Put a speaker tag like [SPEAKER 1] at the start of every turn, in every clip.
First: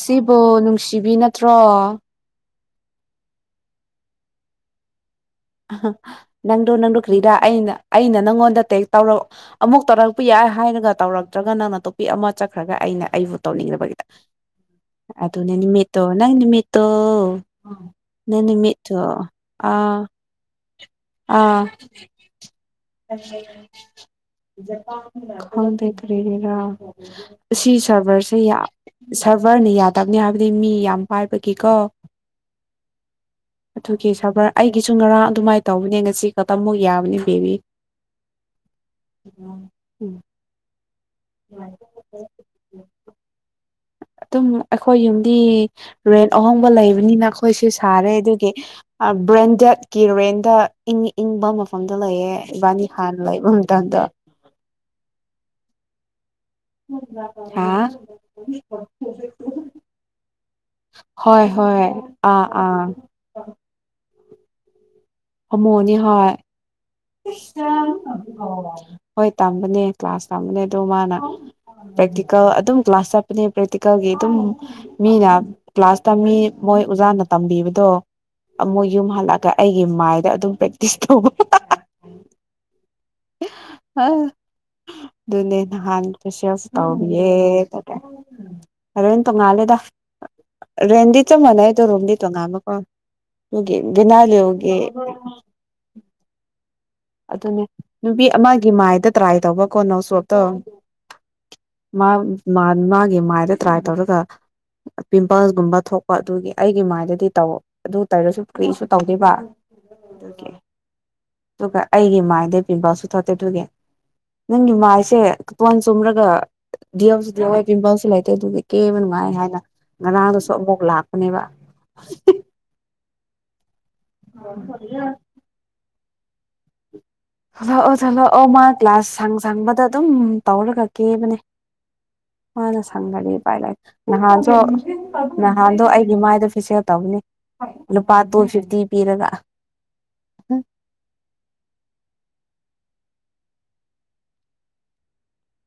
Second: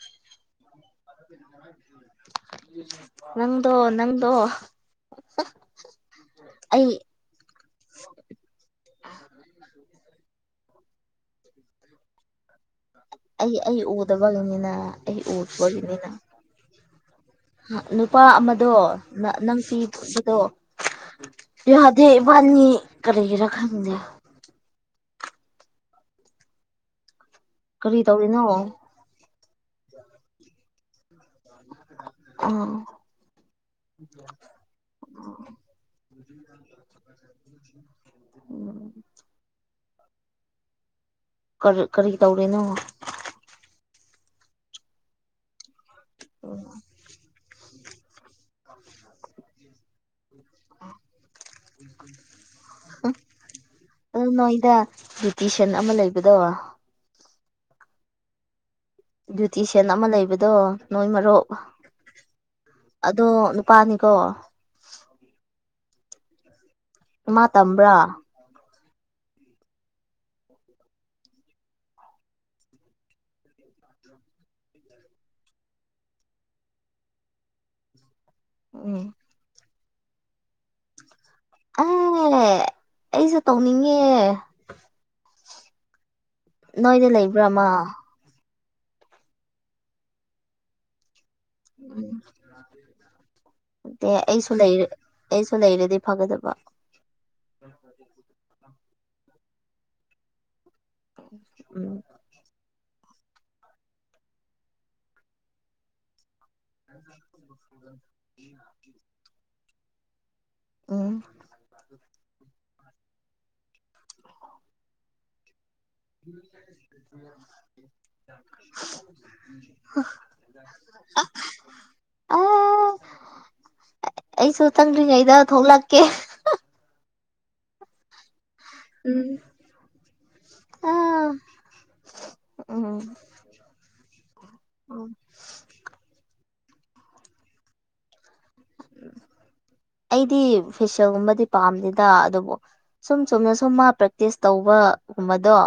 [SPEAKER 1] ꯁꯤꯕ‌ꯣ ꯅꯨꯡꯁꯤꯕꯤ ꯅꯠꯇ꯭ꯔꯣ
[SPEAKER 2] ꯅꯪꯗꯣ ꯅꯪꯗꯣ
[SPEAKER 1] ꯅꯪꯗ‌ꯣ
[SPEAKER 2] ꯑꯩ
[SPEAKER 1] ꯅꯪꯗ‌ꯣ ꯀ꯭ꯔꯤꯔꯥ ꯑꯩꯅ ꯑꯩꯅ ꯅꯪꯉꯣꯟꯗ ꯇꯦꯛ ꯇꯧꯔꯛ ꯑꯃꯨꯛ ꯇꯧꯔꯛꯄ ꯌꯥꯏ ꯍꯥꯏꯔꯒ ꯇꯧꯔꯛꯇ꯭ꯔꯒ ꯅꯪꯅ ꯇꯣꯞꯄꯤꯛ ꯑꯃ ꯆꯠꯈ꯭ꯔꯒ ꯑꯩꯅ ꯑꯩꯕꯨ
[SPEAKER 2] ꯑꯩ
[SPEAKER 1] ꯇꯧꯅꯤꯡ
[SPEAKER 2] ꯑꯩ ꯎꯗꯕ ꯂꯩ [unintelligible]
[SPEAKER 1] ꯑꯗꯨꯅꯦ ꯅꯨꯃꯤꯠꯇꯣ ꯅꯪ ꯅꯨꯃꯤꯠꯇꯣ
[SPEAKER 2] ꯅꯨ ꯅꯨꯄꯥ
[SPEAKER 1] ꯅꯪ
[SPEAKER 2] ꯑꯃꯗꯣ
[SPEAKER 1] ꯅꯨꯃꯤꯠꯇꯣ
[SPEAKER 2] ꯅꯪ ꯅꯪ ꯐꯤ
[SPEAKER 1] ꯑꯥ
[SPEAKER 2] ꯐꯤꯗꯣ
[SPEAKER 1] ꯑꯥ
[SPEAKER 2] ꯌꯥꯗ‌ꯦ ꯏꯕꯥꯅꯤ ꯀꯔꯤꯒꯤꯔ ꯈꯪꯗ‌ꯦ
[SPEAKER 1] ꯈꯪꯗ‌ꯦ ꯀꯔꯤꯒꯤꯔꯥ ꯑꯁꯤ
[SPEAKER 2] ꯀꯔꯤ
[SPEAKER 1] ꯁꯥꯔꯚꯔꯁꯦ
[SPEAKER 2] ꯇꯧꯔꯤꯅꯣ
[SPEAKER 1] ꯌꯥꯝ ꯁꯚꯔꯅꯤ ꯌꯥꯗꯕꯅꯤ ꯍꯥꯏꯕꯗꯤ ꯃꯤ ꯌꯥꯝ ꯄꯥꯏꯕꯒꯤꯀꯣ
[SPEAKER 2] ꯑꯥ
[SPEAKER 1] ꯑꯗꯨꯒꯤ ꯁꯥꯔꯕꯔ ꯑꯩꯒꯤꯁꯨ ꯉꯔꯥꯡ ꯑꯗꯨꯃꯥꯏ
[SPEAKER 2] ꯎꯝ
[SPEAKER 1] [unintelligible]
[SPEAKER 2] ꯀꯔ ꯀꯔꯤ ꯇꯧꯔꯤꯅꯣ
[SPEAKER 1] ꯑꯗꯨꯝ ꯑꯩꯈꯣꯏ ꯌꯨꯝꯗꯤ ꯔꯦꯟꯠ ꯑꯍꯣꯡꯕ ꯂꯩꯕꯅꯤꯅ ꯑꯩꯈꯣꯏꯁꯨ ꯁꯥꯔꯦ ꯑꯗꯨꯒꯤ ꯕ꯭ꯔꯦꯟꯗꯦꯗꯀꯤ ꯔꯦꯟꯗ ꯏꯪ ꯏꯪꯕ ꯃꯐꯝꯗ ꯂꯩꯌꯦ ꯏꯕꯥꯅꯤ ꯍꯥꯟꯅ ꯂꯩꯕ ꯃꯇꯝꯗꯣ
[SPEAKER 2] [unintelligible] ꯅꯣꯏꯗ ꯇꯤꯁꯟ ꯑꯃ ꯂꯩꯕꯗꯣ
[SPEAKER 1] ꯍꯥꯥ
[SPEAKER 2] ꯕ꯭ꯌꯨꯇꯤꯁꯤꯌꯥꯟ ꯑꯃ ꯂꯩꯕꯗꯣ ꯅꯣꯏ
[SPEAKER 1] ꯍꯣꯏ
[SPEAKER 2] ꯃꯔꯣꯛ
[SPEAKER 1] ꯍꯣꯏ ꯑꯥ
[SPEAKER 2] ꯑꯥ ꯗꯣ ꯅꯨꯄꯥꯅꯤꯀꯣ
[SPEAKER 1] ꯍ‌ꯣꯃ‌ꯣꯅꯤ ꯍꯥꯏ
[SPEAKER 2] ꯃꯥ ꯇꯝꯕ꯭ꯔꯥ
[SPEAKER 1] ꯑꯣ ꯍꯣꯏ ꯇꯝꯕꯅꯦ ꯀ꯭ꯂꯥꯁ ꯇꯝꯕꯅꯦ ꯑꯗꯣ ꯃꯥꯅ ꯄ꯭ꯔꯦꯛꯇꯤꯀꯦꯜ ꯑꯗꯨꯝ ꯀ꯭ꯂꯥꯁ ꯆꯠꯄꯅꯦ ꯄ꯭ꯔꯦꯛꯇꯤꯀꯦꯜꯒꯤ ꯑꯗꯨꯝ ꯃꯤꯅ ꯀ꯭ꯂꯥꯁꯇ ꯃꯤ ꯃꯣꯏ ꯑꯣꯖꯥꯅ ꯇꯝꯕꯤꯕꯗꯣ ꯑꯃꯨꯛ
[SPEAKER 2] ꯎꯝ
[SPEAKER 1] ꯌꯨꯝ ꯍꯜꯂꯛꯒ ꯑꯩꯒꯤ ꯃꯥꯏꯗ ꯑꯗꯨꯝ ꯄ꯭ꯔꯦꯛꯇꯤꯁ ꯇꯧꯕ
[SPEAKER 2] ꯑ ꯑꯩꯁꯨ ꯇꯧꯅꯤꯡꯉꯦ
[SPEAKER 1] ꯑꯗꯨꯅꯤ ꯅꯍꯥꯟ ꯐ‌ꯦꯁꯤꯌ‌ꯦꯜꯁꯨ
[SPEAKER 2] ꯅꯣꯏꯗ ꯂꯩꯕ꯭ꯔꯥ
[SPEAKER 1] ꯇꯧꯕꯤꯌ‌ꯦ
[SPEAKER 2] ꯃꯥ
[SPEAKER 1] [unintelligible] ꯑꯔꯦꯟ ꯇꯣꯉꯥꯜꯂꯦꯗ ꯔꯦꯟꯗꯤ ꯆꯞ ꯃꯅꯥꯏ ꯗ‌ꯣ
[SPEAKER 2] ꯎꯝ
[SPEAKER 1] ꯔꯨꯝꯗꯤ ꯇꯣꯉꯥꯟꯕꯀ‌ꯣ ꯗꯨꯒꯤ
[SPEAKER 2] ꯗꯦ ꯑꯩꯁꯨ
[SPEAKER 1] ꯕꯤꯅꯥꯂꯤꯎꯒꯤ
[SPEAKER 2] ꯂꯩꯔꯦ ꯑꯩꯁꯨ ꯂꯩꯔꯗꯤ ꯐꯒꯗꯕ
[SPEAKER 1] ꯑꯗꯨꯅꯦ ꯅꯨꯄꯤ ꯑꯃꯒꯤ ꯃꯥꯏꯗ ꯇ꯭ꯔꯥꯏ ꯇꯧꯕ ꯀꯣ ꯅꯣꯁꯣꯞꯇ‌ꯣ
[SPEAKER 2] ꯎꯝ
[SPEAKER 1] ꯃꯥ ꯃꯥꯟ ꯃꯥꯒꯤ ꯃꯥꯏꯗ ꯇ꯭ꯔꯥꯏ ꯇꯧꯔꯒ ꯄꯤꯝꯄꯜꯁꯒꯨꯝꯕ ꯊꯣꯛ ꯄ ꯑꯗꯨꯒꯤ ꯑꯩꯒꯤ ꯃꯥꯏꯗꯗꯤ ꯇꯧ ꯑꯗꯨ ꯇꯩꯔꯁꯨ ꯀꯔꯤꯁꯨ ꯇꯧꯗ‌ꯦꯕ ꯑꯗꯨꯒꯤ
[SPEAKER 2] ꯎꯝ
[SPEAKER 1] ꯑꯗꯨꯒ ꯑꯩꯒꯤ ꯃꯥꯏꯗꯩ ꯄꯤꯕꯜꯁꯨ ꯊꯣꯛꯇꯦ ꯑꯗꯨꯒꯤ ꯅꯪꯒꯤ ꯃꯥꯏꯁꯦ ꯏꯁꯄꯣꯟ ꯆꯨꯝꯔꯒ ꯗꯤꯁꯨ ꯄꯤꯝꯄꯜꯁꯨ ꯂꯩꯇꯦ ꯑꯗꯨꯗꯤ ꯀꯦꯝꯕ ꯅꯨꯡꯉꯥꯏ ꯍꯥꯏꯅ ꯉꯔꯥꯡꯗꯁꯨ ꯑꯃꯨꯛ ꯂꯥꯛꯄꯅꯦꯕ
[SPEAKER 2] ꯑ ꯑꯩꯁꯨ ꯆꯪꯗ꯭ꯔꯤꯉꯩꯗ ꯊꯣꯛꯂꯛꯀꯦ
[SPEAKER 1] ꯊꯣꯛꯂꯛꯑꯣ ꯊꯣꯛꯂꯛꯑꯣ ꯃꯥ ꯀ꯭ꯂꯥꯁ
[SPEAKER 2] ꯎꯝ
[SPEAKER 1] ꯁꯪ ꯁꯪꯕꯗ ꯑꯗꯨꯝ ꯇꯧꯔꯒ
[SPEAKER 2] ꯑꯥ
[SPEAKER 1] ꯀꯦꯕꯅꯦ ꯃꯥꯅ [unintelligible]
[SPEAKER 2] ꯎꯝ
[SPEAKER 1] ꯁꯪꯒꯔꯤ [unintelligible] ꯄꯥꯏ ꯂ ꯅꯍꯥꯟꯗꯣ
[SPEAKER 2] ꯎꯝ
[SPEAKER 1] ꯅꯍꯥꯟꯗꯣ ꯑꯩꯒꯤ ꯃꯥꯏꯗ ꯐꯤꯁꯦꯜ ꯇꯧꯕꯅꯦ ꯂꯨꯄꯥ ꯇꯨ ꯐꯤꯐꯇꯤ ꯄꯤꯔꯒ
[SPEAKER 2] ꯑꯩꯗꯤ ꯐꯦꯁꯤꯜꯒꯨꯝꯕꯗꯤ ꯄꯥꯝꯗꯦꯗ ꯑꯗꯨꯕꯨ ꯁꯨꯝ ꯁꯨꯝꯅ ꯁꯨꯝ ꯃꯥ ꯄ꯭ꯔꯦꯛꯇꯤꯁ ꯇꯧꯕ ꯒꯨꯝꯕꯗꯣ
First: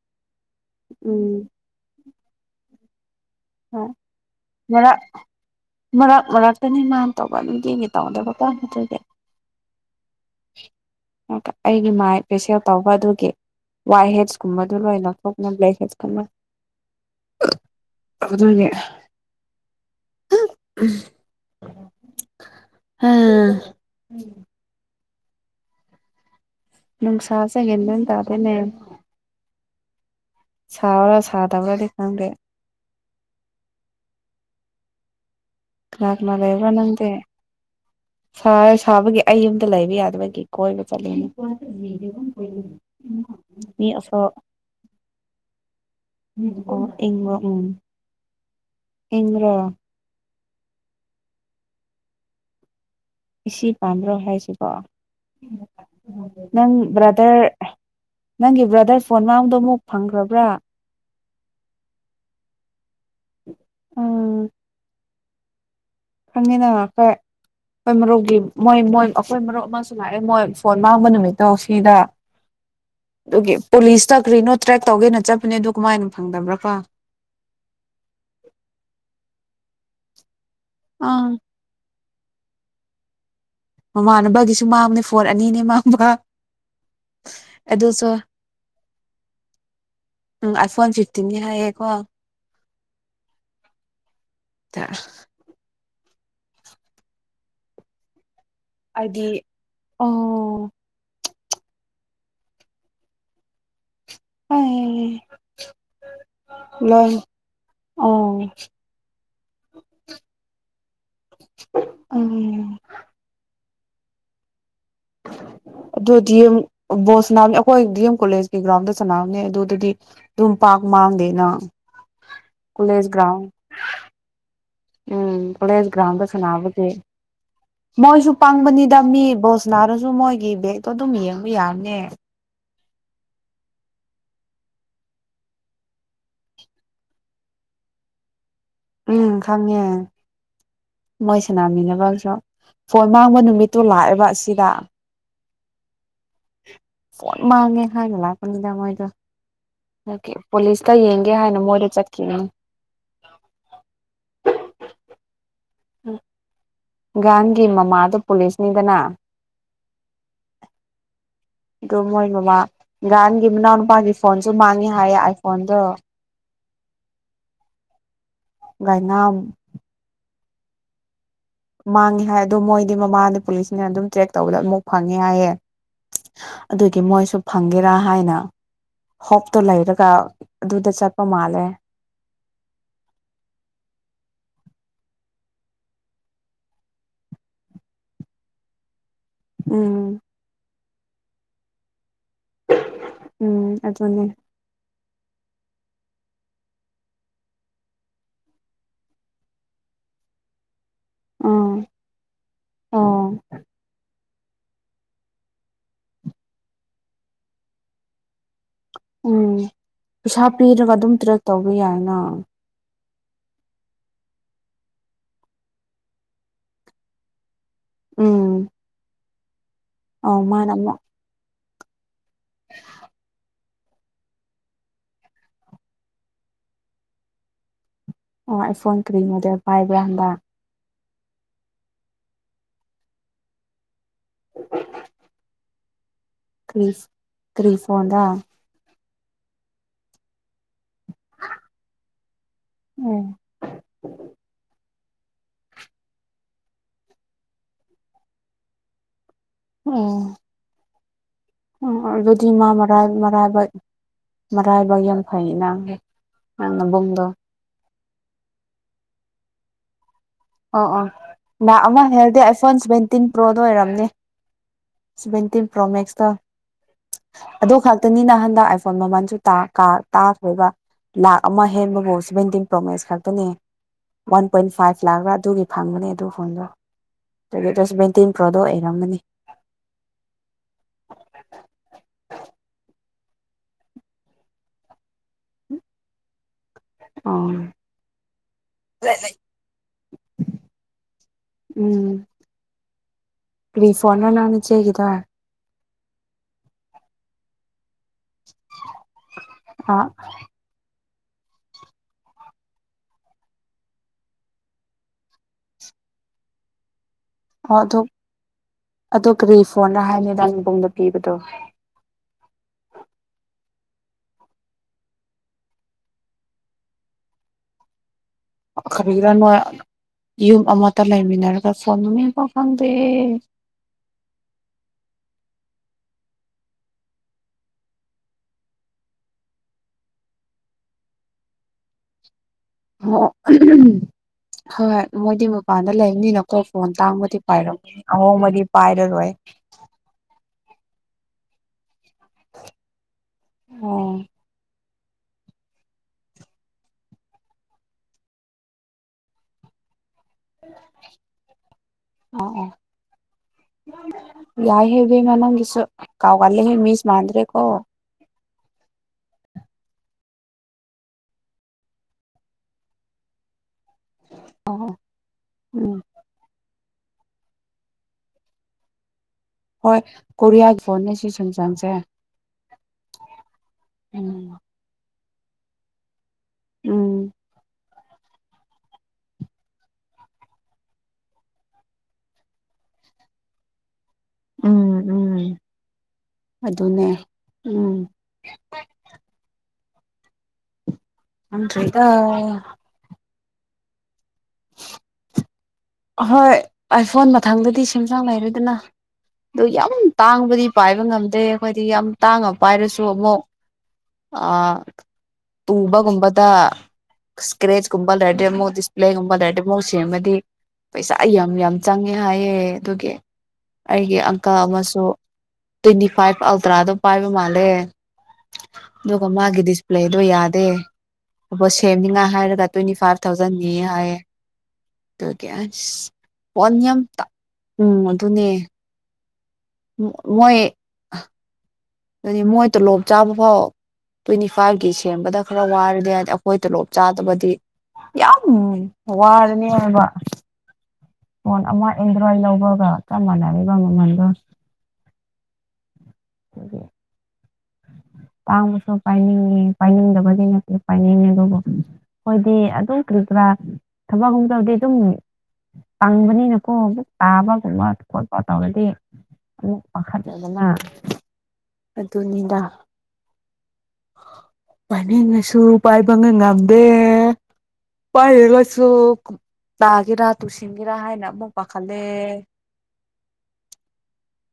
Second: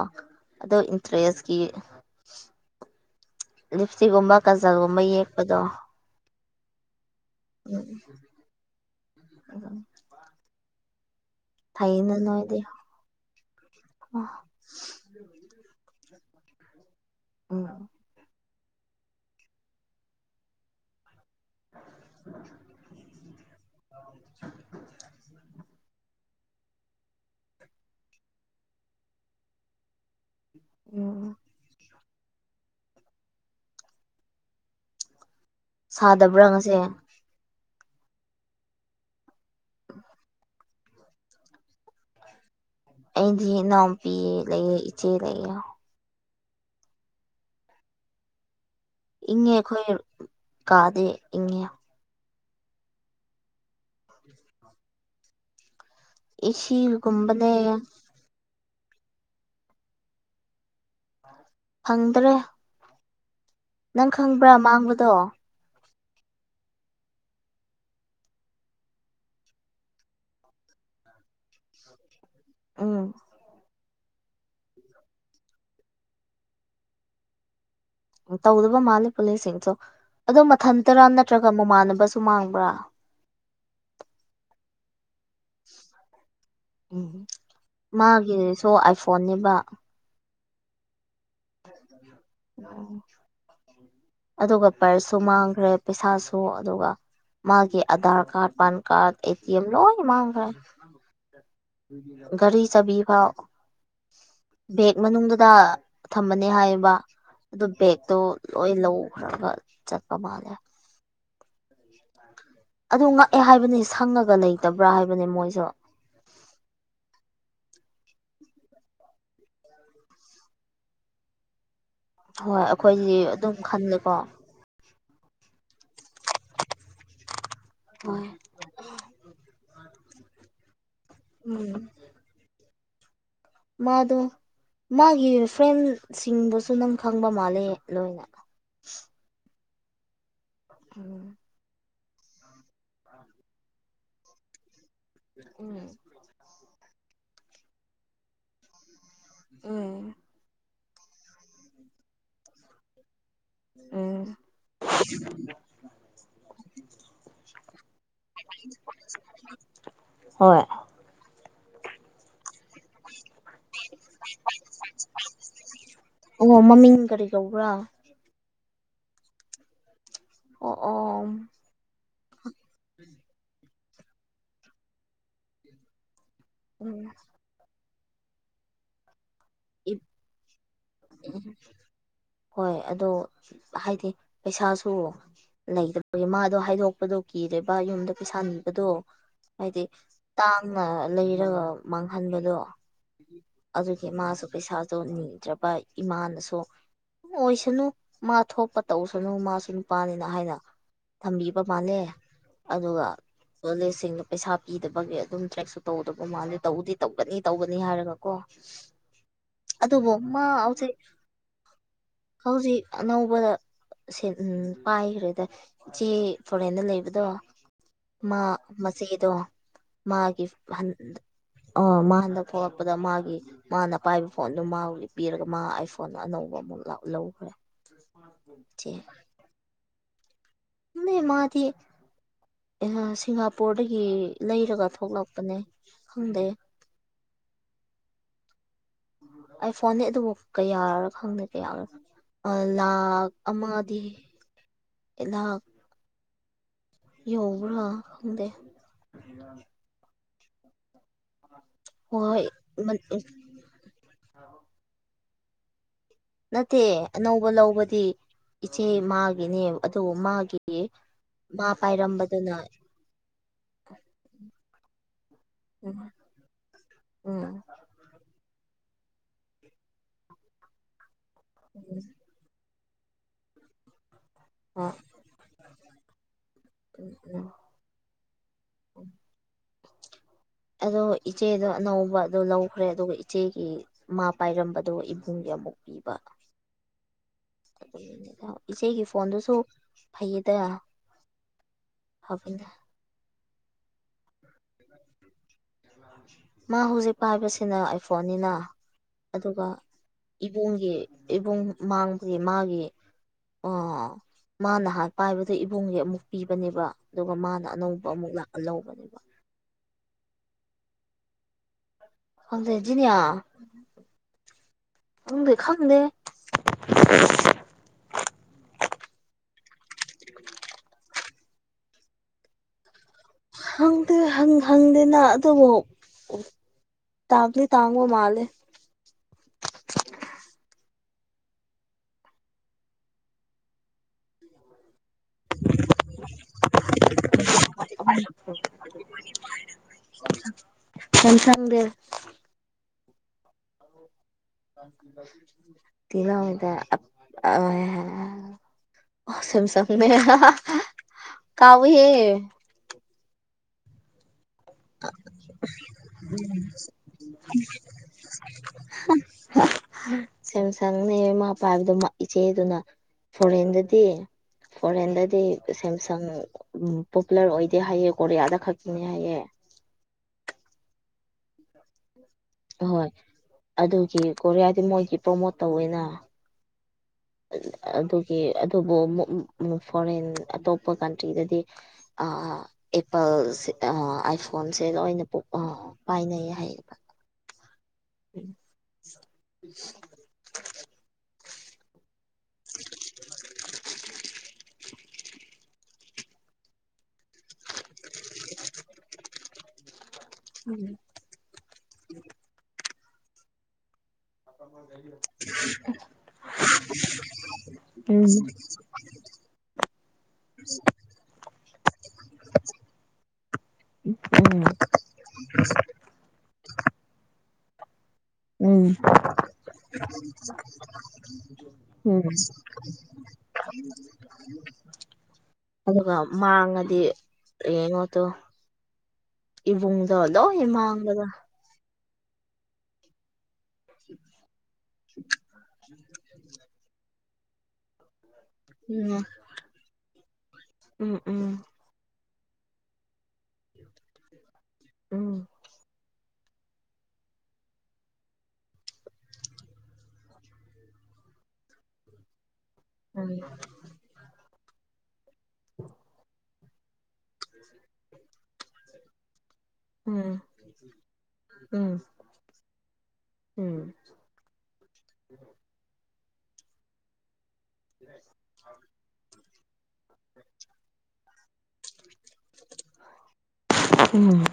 [SPEAKER 2] ꯑꯗꯣ
[SPEAKER 1] ꯎꯝ
[SPEAKER 2] ꯏꯟꯇꯔꯦꯁꯀꯤ ꯂꯤꯞꯇꯤꯛꯒꯨꯝꯕ
[SPEAKER 1] ꯃꯔꯛ
[SPEAKER 2] ꯀꯖꯔꯒꯨꯝꯕ ꯌꯦꯛꯄꯗꯣ
[SPEAKER 1] ꯃꯔꯛ ꯃꯔꯛꯇꯅꯤ ꯃꯥꯅ ꯇꯧꯕ ꯅꯨꯡꯇꯤꯒꯤ ꯇꯧꯗꯦꯕꯒꯣ ꯑꯗꯨꯒꯤ
[SPEAKER 2] ꯎꯝ [unintelligible]
[SPEAKER 1] ꯑꯩꯒꯤ
[SPEAKER 2] ꯐꯩꯅ
[SPEAKER 1] ꯃꯥꯏ
[SPEAKER 2] ꯅꯣꯏꯗꯤ
[SPEAKER 1] ꯐꯦꯁꯦꯜ ꯇꯧꯕ ꯑꯗꯨꯒꯤ ꯋꯥꯏ ꯍꯦꯠꯁꯀꯨꯝꯕꯗꯨ ꯂꯣꯏꯅꯥ ꯂꯧꯊꯣꯛꯄ ꯕꯔꯦꯛ ꯍꯦꯠ ꯒꯨꯝꯕꯗꯣ
[SPEAKER 2] ꯑꯝ
[SPEAKER 1] ꯑꯗꯨꯅꯦ ꯑꯥ ꯅꯨꯡꯁꯥꯁꯦ ꯒꯌ꯭ꯥꯟ ꯃꯦꯟ ꯇꯥꯗꯦꯅꯦ ꯁꯥꯕ꯭ꯔꯥ
[SPEAKER 2] ꯎꯝ
[SPEAKER 1] ꯁꯥꯗꯕ꯭ꯔꯥ ꯗꯤ ꯈꯪꯗꯦ ꯀꯥꯅꯥ ꯀꯥꯅꯥ
[SPEAKER 2] ꯁꯥꯗꯕ꯭ꯔꯥ
[SPEAKER 1] ꯂꯩꯕꯔꯥ
[SPEAKER 2] ꯉꯁꯤ
[SPEAKER 1] ꯅꯪꯗꯤ ꯁꯥ ꯁꯥꯕꯒꯤ ꯑꯩ ꯌꯨꯝꯗ ꯂꯩꯕ ꯌꯥꯗꯕꯒꯤ ꯀꯣꯏꯕ ꯆꯠꯂꯤꯅꯦ ꯀꯣꯏ ꯌꯦꯔꯝ ꯀꯣꯏ [unintelligible]
[SPEAKER 2] ꯑꯩꯗꯤ ꯏꯅꯥꯎꯄꯤ ꯂꯩꯌꯦ ꯏꯆꯦ ꯂꯩꯌꯦ
[SPEAKER 1] ꯎ ꯑꯣ ꯏ ꯎꯝ [unintelligible]
[SPEAKER 2] ꯏꯉꯦ
[SPEAKER 1] ꯏꯪꯕ꯭ꯔꯣ
[SPEAKER 2] ꯑꯩꯈꯣꯏ ꯀꯥꯗꯤ ꯏꯉꯦ
[SPEAKER 1] ꯑꯦꯁꯤ ꯄꯥꯝꯕ꯭ꯔꯣ ꯍꯥꯏꯁꯤꯕꯣ ꯅꯪ ꯕ꯭ꯔꯗꯔ
[SPEAKER 2] ꯏꯁꯤꯒꯨꯝꯕꯅꯦ
[SPEAKER 1] ꯅꯪꯒꯤ ꯕ꯭ꯔꯗꯔ ꯐꯣꯟ ꯃꯥꯡꯕꯗꯣ ꯑꯃꯨꯛ ꯐꯪꯈ꯭ꯔꯕ꯭ꯔꯥ
[SPEAKER 2] ꯐꯪꯗ꯭ꯔꯦ
[SPEAKER 1] [inaudible]
[SPEAKER 2] ꯅꯪ ꯈꯪꯕ꯭ꯔꯥ ꯃꯥꯡꯕꯗꯣ
[SPEAKER 1] ꯈꯪꯉꯦꯅ ꯈꯣꯢ ꯑꯩꯈꯣꯏ ꯃꯔꯨꯞꯒꯤ ꯃꯣꯏ ꯃꯣꯏ ꯑꯩꯈꯣꯏ ꯃꯔꯨꯞ ꯑꯃꯁꯨ ꯂꯥꯛꯑꯦ ꯃꯣꯏ ꯐꯣꯟ ꯃꯥꯡꯕ ꯅꯨꯃꯤꯠ ꯅꯨꯡꯁꯤꯗ
[SPEAKER 2] ꯎꯝ
[SPEAKER 1] ꯑꯗꯨꯒꯤ ꯄꯨꯂꯤꯁꯇ ꯀꯔꯤꯅꯣ ꯇ꯭ꯔꯦꯛ ꯇꯧꯒꯦꯅ ꯆꯠꯄꯅꯦ ꯑꯗꯨ ꯀꯃꯥꯏꯅ ꯐꯪꯗꯕ꯭ꯔꯥ ꯀꯣ
[SPEAKER 2] ꯇꯧꯗꯕ ꯃꯥꯜꯂꯦ ꯄꯨꯂꯤꯁꯁꯤꯡꯁꯨ ꯑꯗꯣ ꯃꯊꯟꯇꯔꯥ
[SPEAKER 1] ꯑꯥ
[SPEAKER 2] ꯅꯠꯇ꯭ꯔꯒ ꯃꯨꯃꯥꯟꯅꯕꯁꯨ ꯃꯥꯡꯕ꯭ꯔꯥ
[SPEAKER 1] ꯃꯃꯥꯟꯅꯕꯒꯤꯁꯨ ꯃꯥꯡꯕꯅꯦ ꯐꯣꯟ ꯐꯣꯟ ꯑꯅꯤꯅꯦ ꯃꯥꯡꯕ
[SPEAKER 2] ꯎꯝ
[SPEAKER 1] ꯑꯗꯨꯁꯨ
[SPEAKER 2] ꯃꯥꯒꯤꯁꯨ ꯑꯥꯏꯐꯣꯟꯅꯦꯕ
[SPEAKER 1] ꯎꯝ ꯑꯥꯏꯐꯣꯟ ꯐꯤꯐꯇꯤꯟꯅꯦ ꯍꯥꯏꯑꯦꯒꯣ
[SPEAKER 2] ꯎꯝ ꯑꯗꯨꯒ ꯄꯔꯁꯁꯨ ꯃꯥꯡꯈ꯭ꯔꯦ ꯄꯩꯁꯥꯁꯨ ꯑꯗꯨꯒ ꯃꯥꯒꯤ ꯑꯗꯥꯔ ꯀꯥꯔꯗ ꯄꯥꯟ ꯀꯥꯔꯗ
[SPEAKER 1] ꯑꯩꯗꯤ
[SPEAKER 2] ꯑꯦ ꯇꯤ ꯑꯦꯝ ꯂꯣꯏ ꯃꯥꯡꯈ꯭ꯔꯦ
[SPEAKER 1] ꯑꯣ
[SPEAKER 2] ꯒꯔꯤ ꯆꯥꯕꯤꯐꯥꯎ ꯕꯦꯛ
[SPEAKER 1] ꯍꯣꯏ
[SPEAKER 2] ꯃꯅꯨꯡꯗꯨꯗ ꯊꯝꯕꯅꯦ ꯍꯥꯏꯌꯦꯕ
[SPEAKER 1] ꯂꯣꯏ
[SPEAKER 2] ꯑꯗꯨ ꯕꯦꯒꯇꯣ
[SPEAKER 1] ꯑꯣ
[SPEAKER 2] ꯂꯣꯏ ꯂꯧꯈ꯭ꯔꯒ ꯆꯠꯄ ꯃꯥꯜꯂꯦ
[SPEAKER 1] ꯎꯝ
[SPEAKER 2] ꯑꯗꯨ ꯉꯛꯑꯦ ꯍꯥꯏꯕꯅꯤ ꯁꯪꯉꯒ ꯂꯩꯇꯕ꯭ꯔꯥ ꯍꯥꯏꯕꯅꯤ ꯃꯣꯏꯁꯨ
[SPEAKER 1] ꯑꯗꯨꯗꯤ ꯕꯣꯜ ꯁꯅꯕꯅꯦ ꯑꯩꯈꯣꯏ ꯗꯤ ꯑꯦꯝ ꯀꯣꯂꯦꯖꯀꯤ ꯒ꯭ꯔꯥꯎꯟꯗ ꯁꯅꯕꯅꯦ ꯑꯗꯨ ꯑꯗꯨꯗꯤ ꯑꯗꯨꯝ ꯄꯥꯛ ꯃꯥꯡꯗꯦꯅ
[SPEAKER 2] ꯍꯣꯏ
[SPEAKER 1] ꯀꯣꯂꯦꯖ
[SPEAKER 2] ꯑꯩꯈꯣꯏꯗꯤ
[SPEAKER 1] ꯒ꯭ꯔꯥꯎꯟ
[SPEAKER 2] ꯑꯗꯨꯝ ꯈꯜꯂꯦꯀꯣ
[SPEAKER 1] ꯎꯝ ꯀꯣꯂꯦꯁ ꯒꯔꯥꯎꯗ ꯁꯅꯥꯕꯗꯤ
[SPEAKER 2] [unintelligible]
[SPEAKER 1] ꯃꯣꯏꯁꯨ ꯄꯥꯡꯕꯅꯤꯗ ꯃꯤ ꯕꯣꯜ ꯁꯅꯥꯅꯁꯨ ꯃꯣꯏꯒꯤ ꯕꯦꯒꯇꯣ ꯑꯗꯨꯝ ꯌꯦꯡꯕ
[SPEAKER 2] ꯎꯝ
[SPEAKER 1] ꯌꯥꯔꯅꯦ
[SPEAKER 2] ꯃꯥꯗꯣ ꯃꯥꯒꯤ ꯐ꯭ꯔꯦꯟꯁꯤꯡꯗꯨꯁꯨ ꯅꯪ ꯈꯪꯕ ꯃꯥꯜꯂꯦ ꯂꯣꯏꯅ
[SPEAKER 1] ꯎꯝ ꯈꯪꯉꯦ
[SPEAKER 2] ꯎꯝ
[SPEAKER 1] ꯃꯣꯏ ꯁꯥꯟꯅꯃꯤꯟꯅꯕꯁꯨ ꯐꯣꯟ ꯃꯥꯡꯕ ꯅꯨꯃꯤꯠꯇꯨ ꯂꯥꯛꯑꯦꯕ ꯑꯁꯤꯗ
[SPEAKER 2] ꯎꯝ
[SPEAKER 1] ꯐꯣꯟ ꯃꯥꯡꯉꯦ ꯍꯥꯏꯅ ꯂꯥꯛꯄꯅꯤꯗ ꯃꯣꯏꯗꯣ
[SPEAKER 2] ꯎꯝ
[SPEAKER 1] ꯑꯗꯨꯒꯤ ꯄꯣꯂꯤꯁ ꯇ ꯌꯦꯡꯒꯦ ꯍꯥꯏꯅ ꯃꯣꯏꯗ ꯆꯠꯈꯤꯕꯅꯦ
[SPEAKER 2] ꯎꯝ
[SPEAKER 1] ꯒꯥꯟꯒꯤ ꯃꯃꯥꯗꯣ ꯄꯨꯂꯤꯁꯅꯤꯗꯅ
[SPEAKER 2] ꯍꯣꯏ
[SPEAKER 1] ꯑꯗꯨ ꯃꯣꯏ ꯃꯃꯥ ꯉꯥꯟꯒꯤ ꯃꯅꯥꯎ ꯅꯨꯄꯥꯒꯤ ꯐꯣꯟꯁꯨ ꯃꯥꯡꯉꯦ ꯍꯥꯏꯌꯦ ꯑꯥꯏꯐꯣꯟꯗꯣ
[SPEAKER 2] ꯑꯣ ꯃꯃꯤꯡ ꯀꯔꯤ ꯀꯧꯕ꯭ꯔꯥ
[SPEAKER 1] ꯒꯥꯏꯉꯥꯝ
[SPEAKER 2] ꯑꯣ ꯑꯣ
[SPEAKER 1] ꯃꯥꯡꯉꯦ ꯍꯥꯏ ꯑꯗꯣ ꯃꯣꯏꯗꯤ ꯃꯃꯥꯗꯤ ꯄꯨꯂꯤꯁꯅ ꯑꯗꯨꯝ ꯇ꯭ꯔꯦꯛ ꯇꯧꯕꯗ ꯑꯗꯨꯝ ꯐꯪꯉꯦ ꯍꯥꯏꯌꯦ
[SPEAKER 2] ꯎꯝ
[SPEAKER 1] ꯑꯗꯨꯒꯤ ꯃꯣꯏꯁꯨ ꯐꯪꯒꯦꯔꯥ ꯍꯥꯏꯅ ꯍꯣꯞꯇꯣ ꯂꯩꯔꯒ ꯑꯗꯨꯗ ꯆꯠꯄ ꯃꯥꯜꯂꯦ
[SPEAKER 2] ꯍꯣꯏ ꯑꯗꯣ ꯍꯥꯏꯗꯤ ꯄꯩꯁꯥꯁꯨ ꯂꯩꯇꯕꯒꯤ ꯃꯥꯗꯣ ꯍꯥꯏꯗꯣꯛꯄꯗꯣ ꯀꯤꯔꯦꯕ ꯌꯨꯝꯗ ꯄꯩꯁꯥ ꯅꯤꯕꯗꯣ ꯍꯥꯏꯗꯤ
[SPEAKER 1] ꯎꯝ
[SPEAKER 2] ꯇꯥꯡꯅ ꯂꯩꯔꯒ ꯃꯥꯡꯍꯟꯕꯗꯣ
[SPEAKER 1] ꯎꯝ
[SPEAKER 2] ꯑꯗꯨꯒꯤ
[SPEAKER 1] ꯑꯗꯨꯅꯦ
[SPEAKER 2] ꯃꯥꯁꯨ ꯄꯩꯁꯥꯁꯨ ꯅꯤꯗ꯭ꯔꯕ ꯏꯃꯥꯅꯁꯨ ꯑꯣꯏꯁꯅꯨ ꯃꯥ ꯊꯣꯛꯄ ꯇꯧꯁꯅꯨ ꯃꯥꯁꯨ ꯅꯨꯄꯥꯅꯤꯅ ꯍꯥꯏꯅ ꯊꯝꯕꯤꯕ
[SPEAKER 1] ꯑꯥ
[SPEAKER 2] ꯃꯥꯜꯂꯦ ꯑꯗꯨꯒ
[SPEAKER 1] ꯑꯣ
[SPEAKER 2] ꯄꯨꯂꯤꯁꯁꯤꯡꯗ ꯄꯩꯁꯥ ꯄꯤꯗꯕꯒꯤ ꯑꯗꯨꯝ ꯇ꯭ꯔꯦꯛꯁꯨ ꯇꯧꯗꯕ ꯃꯥꯜꯂꯤ ꯇꯧꯗꯤ ꯇꯧꯒꯅꯤ ꯇꯧꯒꯅꯤ ꯍꯥꯏꯔꯒ ꯀꯣ
[SPEAKER 1] ꯎꯝ
[SPEAKER 2] ꯑꯗꯨꯕꯨ ꯃꯥ
[SPEAKER 1] ꯄꯩꯁꯥ ꯄꯤꯔꯒ
[SPEAKER 2] ꯍꯧꯖꯤꯛ
[SPEAKER 1] ꯑꯗꯨꯝ ꯇ꯭ꯔꯦꯛ ꯇꯧꯕ ꯌꯥꯏꯅ
[SPEAKER 2] ꯍꯧꯖꯤꯛ ꯑꯅꯧꯕ ꯁꯦꯜ ꯄꯥꯏꯈ꯭ꯔꯦꯗ ꯏꯆꯦ ꯐꯣꯔꯦꯟꯗ ꯂꯩꯕꯗꯣ ꯃꯥ
[SPEAKER 1] ꯎꯝ
[SPEAKER 2] ꯃꯆꯦꯗꯣ
[SPEAKER 1] ꯑꯧ
[SPEAKER 2] ꯃꯥꯒꯤ
[SPEAKER 1] ꯃꯥꯅ ꯑꯃꯨꯛ
[SPEAKER 2] ꯑ ꯊꯣꯛꯂꯛꯄꯗ ꯃꯥꯒꯤ ꯃꯥꯅ ꯄꯥꯏꯕ ꯐꯣꯟꯗꯨ ꯃꯥ ꯄꯤꯔꯒ ꯃꯥ ꯑꯥꯏ ꯐꯣꯟꯗ ꯑꯅꯧꯕ ꯑꯃꯨꯛ ꯂꯧꯈ꯭ꯔꯦ [unintelligible]
[SPEAKER 1] ꯑꯣ ꯑꯥꯏ ꯐꯣꯟ ꯀꯔꯤ ꯃꯣꯗꯦꯜ ꯄꯥꯏꯕ꯭ꯔꯥ ꯃꯥ
[SPEAKER 2] ꯗꯦ ꯃꯥꯗꯤ ꯁꯤꯡꯒꯥꯄꯨꯔꯗꯒꯤ ꯂꯩꯔꯒ ꯊꯣꯛꯂꯛꯄꯅꯦ ꯈꯪꯗꯦ
[SPEAKER 1] ꯏꯁ ꯀꯔꯤ ꯐꯣꯟꯗ
[SPEAKER 2] ꯑꯥꯏ ꯐꯣꯟꯅꯤ ꯑꯗꯨꯕꯨ ꯀꯌꯥꯔ ꯈꯪꯗꯦ ꯀꯌꯥ
[SPEAKER 1] ꯎꯝ
[SPEAKER 2] ꯂꯥꯛ ꯑꯃꯗꯤ ꯍꯦꯜꯂ ꯌꯧꯕ꯭ꯔꯥ ꯈꯪꯗꯦ [unintelligible]
[SPEAKER 1] ꯑꯝ ꯎꯝ
[SPEAKER 2] ꯍꯣꯏ
[SPEAKER 1] ꯑꯗꯨꯗꯤ ꯃꯥ ꯃꯔꯥꯏ ꯃꯔꯥꯏꯕꯛ ꯃꯔꯥꯏꯕꯛ ꯌꯥꯝ ꯐꯩꯌꯦꯅ
[SPEAKER 2] ꯅꯠꯇꯦ ꯑꯅꯧꯕ ꯂꯧꯕꯗꯤ ꯏꯆꯦ ꯃꯥꯒꯤꯅꯦ ꯑꯗꯨ ꯃꯥꯒꯤ
[SPEAKER 1] ꯑꯣ ꯑꯣ
[SPEAKER 2] ꯃꯥ
[SPEAKER 1] ꯂꯥꯛ ꯑꯃ ꯍꯦꯜꯂꯗꯤ
[SPEAKER 2] ꯄꯥꯏꯔꯝꯕꯗꯨꯅ
[SPEAKER 1] ꯑꯥꯏ ꯐꯣꯟ ꯁꯚꯦꯟꯇꯤꯟ ꯄ꯭ꯔꯣꯗꯣ ꯑꯣꯏꯔꯝꯅꯤ ꯁꯚꯦꯟꯇꯤꯟ ꯄ꯭ꯔꯣ
[SPEAKER 2] ꯎꯝ
[SPEAKER 1] ꯃꯦꯛꯁꯇ
[SPEAKER 2] ꯎꯝ
[SPEAKER 1] ꯑꯗꯨꯈꯛ ꯇꯅꯤꯅ ꯍꯟꯗꯛ ꯑꯥꯏ ꯐꯣꯟ ꯃꯃꯜꯁꯨ ꯇꯥꯈꯔꯦꯕ ꯂꯥꯛ ꯑꯃ ꯍꯦꯟꯕꯕꯨ ꯁꯚꯦꯟꯇꯤꯟ ꯄ꯭ꯔꯣ ꯃꯦꯛꯁ ꯈꯛꯇꯅꯦ ꯋꯥꯟ ꯄꯣꯏꯟ
[SPEAKER 2] ꯍꯣꯏ
[SPEAKER 1] ꯐꯥꯏꯚ ꯂꯥꯛꯄ꯭ꯔꯥ ꯑꯗꯨꯒꯤ ꯐꯪꯕꯅꯤ ꯑꯗꯨ ꯐꯣꯟꯗꯣ
[SPEAKER 2] ꯎꯝ
[SPEAKER 1] ꯑꯗꯨꯒꯤꯗ ꯁꯕꯦꯟꯇꯤꯟ ꯄ꯭ꯔꯣꯗꯣ
[SPEAKER 2] ꯎꯝ
[SPEAKER 1] ꯑꯣꯏꯔꯝꯒꯅꯤ
[SPEAKER 2] ꯑꯗꯣ ꯏꯆꯦꯗꯣ ꯑꯅꯧꯕ ꯑꯗꯨ ꯂꯧꯈ꯭ꯔꯦ ꯑꯗꯨꯒ ꯏꯆꯦꯒꯤ ꯃꯥ ꯄꯥꯏꯔꯝꯕꯗꯣ ꯏꯕꯨꯡꯒꯤ ꯑꯃꯨꯛ ꯄꯤꯕ
[SPEAKER 1] ꯑꯣ
[SPEAKER 2] ꯏꯆꯦꯒꯤ ꯐꯣꯟꯗꯨꯁꯨ ꯐꯩꯌꯦꯗ
[SPEAKER 1] ꯎꯝ
[SPEAKER 2] ꯐꯕꯅꯦ
[SPEAKER 1] ꯀꯔꯤ ꯐꯣꯟꯅꯣ ꯅꯆꯦꯒꯤꯗꯣ
[SPEAKER 2] ꯃꯥ ꯍꯧꯖꯤꯛ ꯄꯥꯥꯏꯕꯁꯤꯅ ꯑꯥꯏ ꯐꯣꯟꯅꯤꯅ ꯑꯗꯨꯒ ꯏꯕꯨꯡꯒꯤ ꯏꯕꯨꯡ ꯃꯥꯡꯕꯗꯤ ꯃꯥꯒꯤ ꯑꯣ ꯃꯥꯅ ꯍꯥꯟꯅ ꯄꯥꯏꯕꯗꯨ ꯏꯕꯨꯡꯒꯤ ꯑꯃꯨꯛ ꯄꯤꯕꯅꯦꯕ ꯑꯗꯨꯒ ꯃꯥꯅ
[SPEAKER 1] ꯑꯣ ꯑꯗꯨ
[SPEAKER 2] ꯑꯅꯧꯕ ꯑꯃꯨꯛ ꯂꯥꯛꯑ ꯂꯧꯕꯅꯦꯕ
[SPEAKER 1] ꯑꯣ ꯀꯔꯤ ꯐꯣꯟꯂ ꯍꯥꯏꯕꯅꯤꯗ ꯅꯪ ꯏꯕꯨꯡꯗ ꯄꯤꯕꯗꯣ
[SPEAKER 2] ꯈꯪꯗꯦ ꯖꯤꯅꯤꯌꯥ [unintelligible] ꯈꯪꯗꯦ꯫
[SPEAKER 1] ꯀꯔꯤꯒꯤꯔꯥ ꯅꯣꯏ ꯌꯨꯝ ꯑꯃꯠꯇ ꯂꯩꯃꯤꯟꯅꯔꯒ ꯐꯣꯟ ꯃꯃꯤꯡꯐꯥꯎ ꯈꯪꯗꯦ
[SPEAKER 2] ꯈꯪꯗꯦ ꯍꯪꯗꯦꯅ ꯑꯗꯨꯕꯨ ꯇꯥꯡꯗꯤ ꯇꯥꯡꯕ ꯃꯥꯂꯦ
[SPEAKER 1] ꯑꯣ ꯍꯣꯏ ꯃꯣꯏꯗꯤ ꯃꯄꯥꯟꯗ ꯂꯩꯕꯅꯤꯅꯀꯣ ꯐꯣꯟ ꯇꯥꯡꯕꯗꯤ ꯄꯥꯏꯔꯝ ꯑꯍꯣꯡꯕꯗꯤ ꯄꯥꯏꯔꯔꯣꯏ꯫
[SPEAKER 2] ꯁꯥꯝꯁꯥꯡꯗꯤ
[SPEAKER 1] ꯑꯣ
[SPEAKER 2] [unintelligible] ꯁꯥꯝꯁꯨꯡꯅꯦ ꯀꯥꯥꯎꯋꯤꯍꯦ
[SPEAKER 1] ꯑꯣ ꯑꯣ ꯌꯥꯏꯍꯦ ꯢꯕꯦꯝꯃ ꯅꯪꯒꯤꯁꯨ ꯀꯥꯎꯒꯜꯂꯦ ꯃꯤꯁ ꯃꯥꯟꯗ꯭ꯔꯦ ꯀꯣ
[SPEAKER 2] [unintelligible] ꯁꯦꯝꯁꯪꯅꯦ ꯃꯥ ꯄꯥꯢꯕꯗꯨꯅ ꯏꯆꯦꯗꯨꯅ ꯐꯣꯔꯦꯟꯗ
[SPEAKER 1] ꯑꯣ
[SPEAKER 2] ꯐꯣꯔꯦꯟꯗꯗꯤ
[SPEAKER 1] ꯎꯝ
[SPEAKER 2] ꯁꯦꯝꯁꯥꯡ ꯎꯝ ꯄꯣꯄꯨꯂꯔ ꯑꯣꯏꯗꯦ ꯍꯥꯏꯑꯦ ꯀꯣꯔꯤꯌꯥꯗ ꯈꯛꯇꯅꯦ ꯍꯥꯏꯑꯦ
[SPEAKER 1] ꯍꯣꯏ ꯀꯣꯔꯤꯌꯥꯒꯤ ꯐꯣꯟꯅꯦ ꯁꯤ ꯁꯝꯁꯥꯡꯁꯦ
[SPEAKER 2] ꯑꯍꯣꯏ ꯑꯗꯨꯒꯤ
[SPEAKER 1] ꯎꯝ
[SPEAKER 2] ꯀꯣꯔꯤꯌꯥꯗꯤ ꯃꯣꯏꯒꯤ ꯄ꯭ꯔꯣꯃꯣꯠ ꯇꯧꯋꯦꯅ
[SPEAKER 1] ꯎꯝ
[SPEAKER 2] ꯑꯗꯨꯒꯤ ꯑꯗꯨꯕꯨ ꯐꯣꯔꯦꯟ ꯑꯇꯣꯞꯄ ꯀꯟꯇ꯭ꯔꯤꯗꯗꯤ ꯑꯥ ꯑꯥ ꯑꯦꯄꯜꯁꯦ ꯑꯥ ꯑꯥꯏꯐꯣꯟꯁꯦ
[SPEAKER 1] ꯎꯝ
[SPEAKER 2] ꯂꯣꯏꯅ
[SPEAKER 1] ꯎꯝ
[SPEAKER 2] ꯑꯥ ꯄꯥꯏꯅꯩꯌꯦ ꯍꯥꯏꯌꯦꯕ
[SPEAKER 1] ꯑꯗꯨꯅꯦ ꯎꯝ
[SPEAKER 2] ꯎꯝ [inaudible]
[SPEAKER 1] ꯈꯪꯗ꯭ꯔꯤꯗ꯫ ꯑꯍꯣꯏ ꯑꯥꯏꯐꯣꯟ ꯃꯊꯪꯗꯗꯤ ꯁꯦꯝꯁꯥꯡ ꯂꯩꯔꯦꯗꯅ ꯑꯗꯨ ꯌꯥꯝ ꯇꯥꯡꯕꯗꯤ ꯄꯥꯏꯕ ꯉꯝꯗꯦ ꯑꯩꯈꯣꯏꯗꯤ ꯌꯥꯝ ꯇꯥꯡꯉ ꯄꯥꯏꯔꯁꯨ ꯑꯃꯨꯛ
[SPEAKER 2] [unintelligible]
[SPEAKER 1] ꯎꯕꯒꯨꯝꯕꯗ ꯏꯁꯀ꯭ꯔꯦꯆꯀꯨꯝꯕ
[SPEAKER 2] ꯎꯝ
[SPEAKER 1] ꯂꯩꯔꯗꯤ ꯑꯃꯨꯛ ꯗꯤꯁꯄ꯭ꯂꯦꯒꯨꯝꯕ ꯂꯩꯔꯗꯤ ꯑꯃꯨꯛ ꯁꯦꯝꯃꯗꯤ ꯄꯩꯁꯥ ꯌꯥꯝ ꯌꯥꯝ ꯆꯪꯉꯦ ꯍꯥꯏꯌꯦ ꯑꯗꯨꯒꯤ ꯑꯩꯒꯤ ꯑꯪꯀꯛ ꯑꯃꯁꯨ ꯇ꯭ꯋꯦꯟꯇꯤ ꯐꯥꯏꯚ ꯑꯜꯇ꯭ꯔꯥꯗꯣ ꯄꯥꯏꯕ ꯃꯥꯜꯂꯦ
[SPEAKER 2] ꯎꯝ
[SPEAKER 1] ꯑꯗꯨꯒ ꯃꯥꯒꯤ ꯗꯤꯁꯄ꯭ꯂꯦꯗꯣ ꯌꯥꯗꯦ ꯑꯗꯣ
[SPEAKER 2] ꯎꯝ ꯎꯝ
[SPEAKER 1] ꯁꯦꯝꯅꯤꯉꯥꯏ ꯍꯥꯏꯔꯒ ꯇ꯭ꯋꯦꯟꯇꯤ ꯐꯥꯏꯚ ꯊꯥꯎꯖꯟꯅꯤ ꯍꯥꯏꯌꯦ ꯑꯁ
[SPEAKER 2] ꯑꯗꯨꯒ
[SPEAKER 1] ꯐꯣꯟ ꯌꯥꯝ
[SPEAKER 2] ꯃꯥꯡꯉꯗꯤ ꯌꯦꯡꯉꯣ
[SPEAKER 1] ꯎꯝ
[SPEAKER 2] ꯇꯣ
[SPEAKER 1] ꯑꯗꯨꯅꯦ
[SPEAKER 2] ꯏꯕꯨꯡꯗꯣ ꯂꯣꯢ ꯃꯥꯡꯗꯅ
[SPEAKER 1] ꯑꯗꯨꯅꯤ ꯃꯣꯏ ꯇꯣꯂꯣꯞ ꯆꯥꯕ ꯐꯥꯎ ꯇ꯭ꯋꯦꯟꯇꯤ ꯐꯥꯏꯚꯀꯤ ꯁꯦꯝꯕꯗ ꯈꯔ ꯋꯥꯔꯗꯤ ꯍꯥꯏꯗꯤ ꯑꯩꯈꯣꯏ ꯇꯣꯂꯣꯞ ꯆꯥꯗꯕꯗꯤ ꯌꯥꯝ
[SPEAKER 2] ꯎꯝ
[SPEAKER 1] ꯋꯥꯔꯅꯤ ꯍꯥꯏꯕ
[SPEAKER 2] ꯎꯝ
[SPEAKER 1] ꯐꯣꯟ
[SPEAKER 2] ꯎꯝ
[SPEAKER 1] ꯑꯃ ꯑꯦꯟꯗ꯭ꯔꯣꯏꯗ ꯂꯧꯕꯒ ꯆꯞ ꯃꯥꯟꯅꯔꯦꯕ ꯃꯥꯃꯜꯗꯣ
[SPEAKER 2] ꯎꯝ
[SPEAKER 1] [unintelligible] ꯇꯥꯡꯕꯁꯨ ꯄꯥꯏꯅꯤꯡꯉꯦ ꯄꯥꯏꯅꯤꯡꯗꯕꯗꯤ ꯅꯠꯇꯦ ꯄꯥꯏꯅꯤꯡꯉꯦ ꯑꯗꯨꯕꯨ ꯍꯣꯏꯗꯤ ꯑꯗꯨꯝ ꯀꯔꯤ
[SPEAKER 2] ꯎꯝ
[SPEAKER 1] ꯀꯔꯥ ꯊꯕꯛꯒꯨꯝ ꯆꯠꯄꯗꯤ ꯑꯗꯨꯝ ꯇꯥꯡꯕꯅꯤꯅꯀꯣ ꯇꯥꯕꯒꯨꯝꯕ ꯈꯣꯠꯄ ꯇꯧꯔꯗꯤ ꯑꯃꯨꯛ
[SPEAKER 2] ꯎꯝ
[SPEAKER 1] ꯄꯥꯈꯠꯂꯦꯗꯅ
[SPEAKER 2] ꯎꯝ
[SPEAKER 1] ꯑꯗꯨꯅꯤꯗ
[SPEAKER 2] ꯎꯝ
[SPEAKER 1] ꯄꯥꯏꯅꯤꯡꯉꯁꯨ ꯄꯥꯏꯕꯒ ꯉꯝꯗꯦ ꯄꯥꯏꯔꯒꯁꯨ ꯇꯥꯒꯦꯔꯥ ꯇꯨꯁꯤꯟꯒꯦꯔꯥ ꯍꯥꯏꯅ ꯑꯃꯨꯛ ꯄꯥꯈꯠꯂꯦ
[SPEAKER 2] ꯎꯝ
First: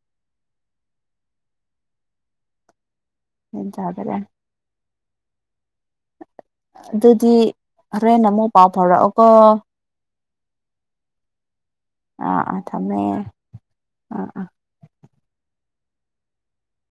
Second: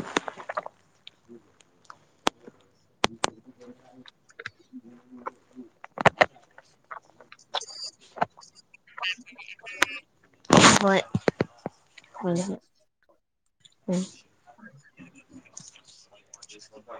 [SPEAKER 1] ꯒ꯭ꯌꯥꯟ ꯇꯥꯗꯥꯔꯦ ꯑꯗꯨꯗꯤ ꯍꯣꯔꯦꯟ ꯑꯃꯨꯛ ꯄꯥꯎ ꯐꯥꯎꯔꯛꯑꯣꯀꯣ
[SPEAKER 2] ꯍꯣꯏ
[SPEAKER 1] ꯑꯥ
[SPEAKER 2] ꯍꯣꯏ
[SPEAKER 1] ꯑꯥ ꯊꯝꯃꯦ
[SPEAKER 2] ꯎꯝ
[SPEAKER 1] ꯑꯥ ꯑꯥ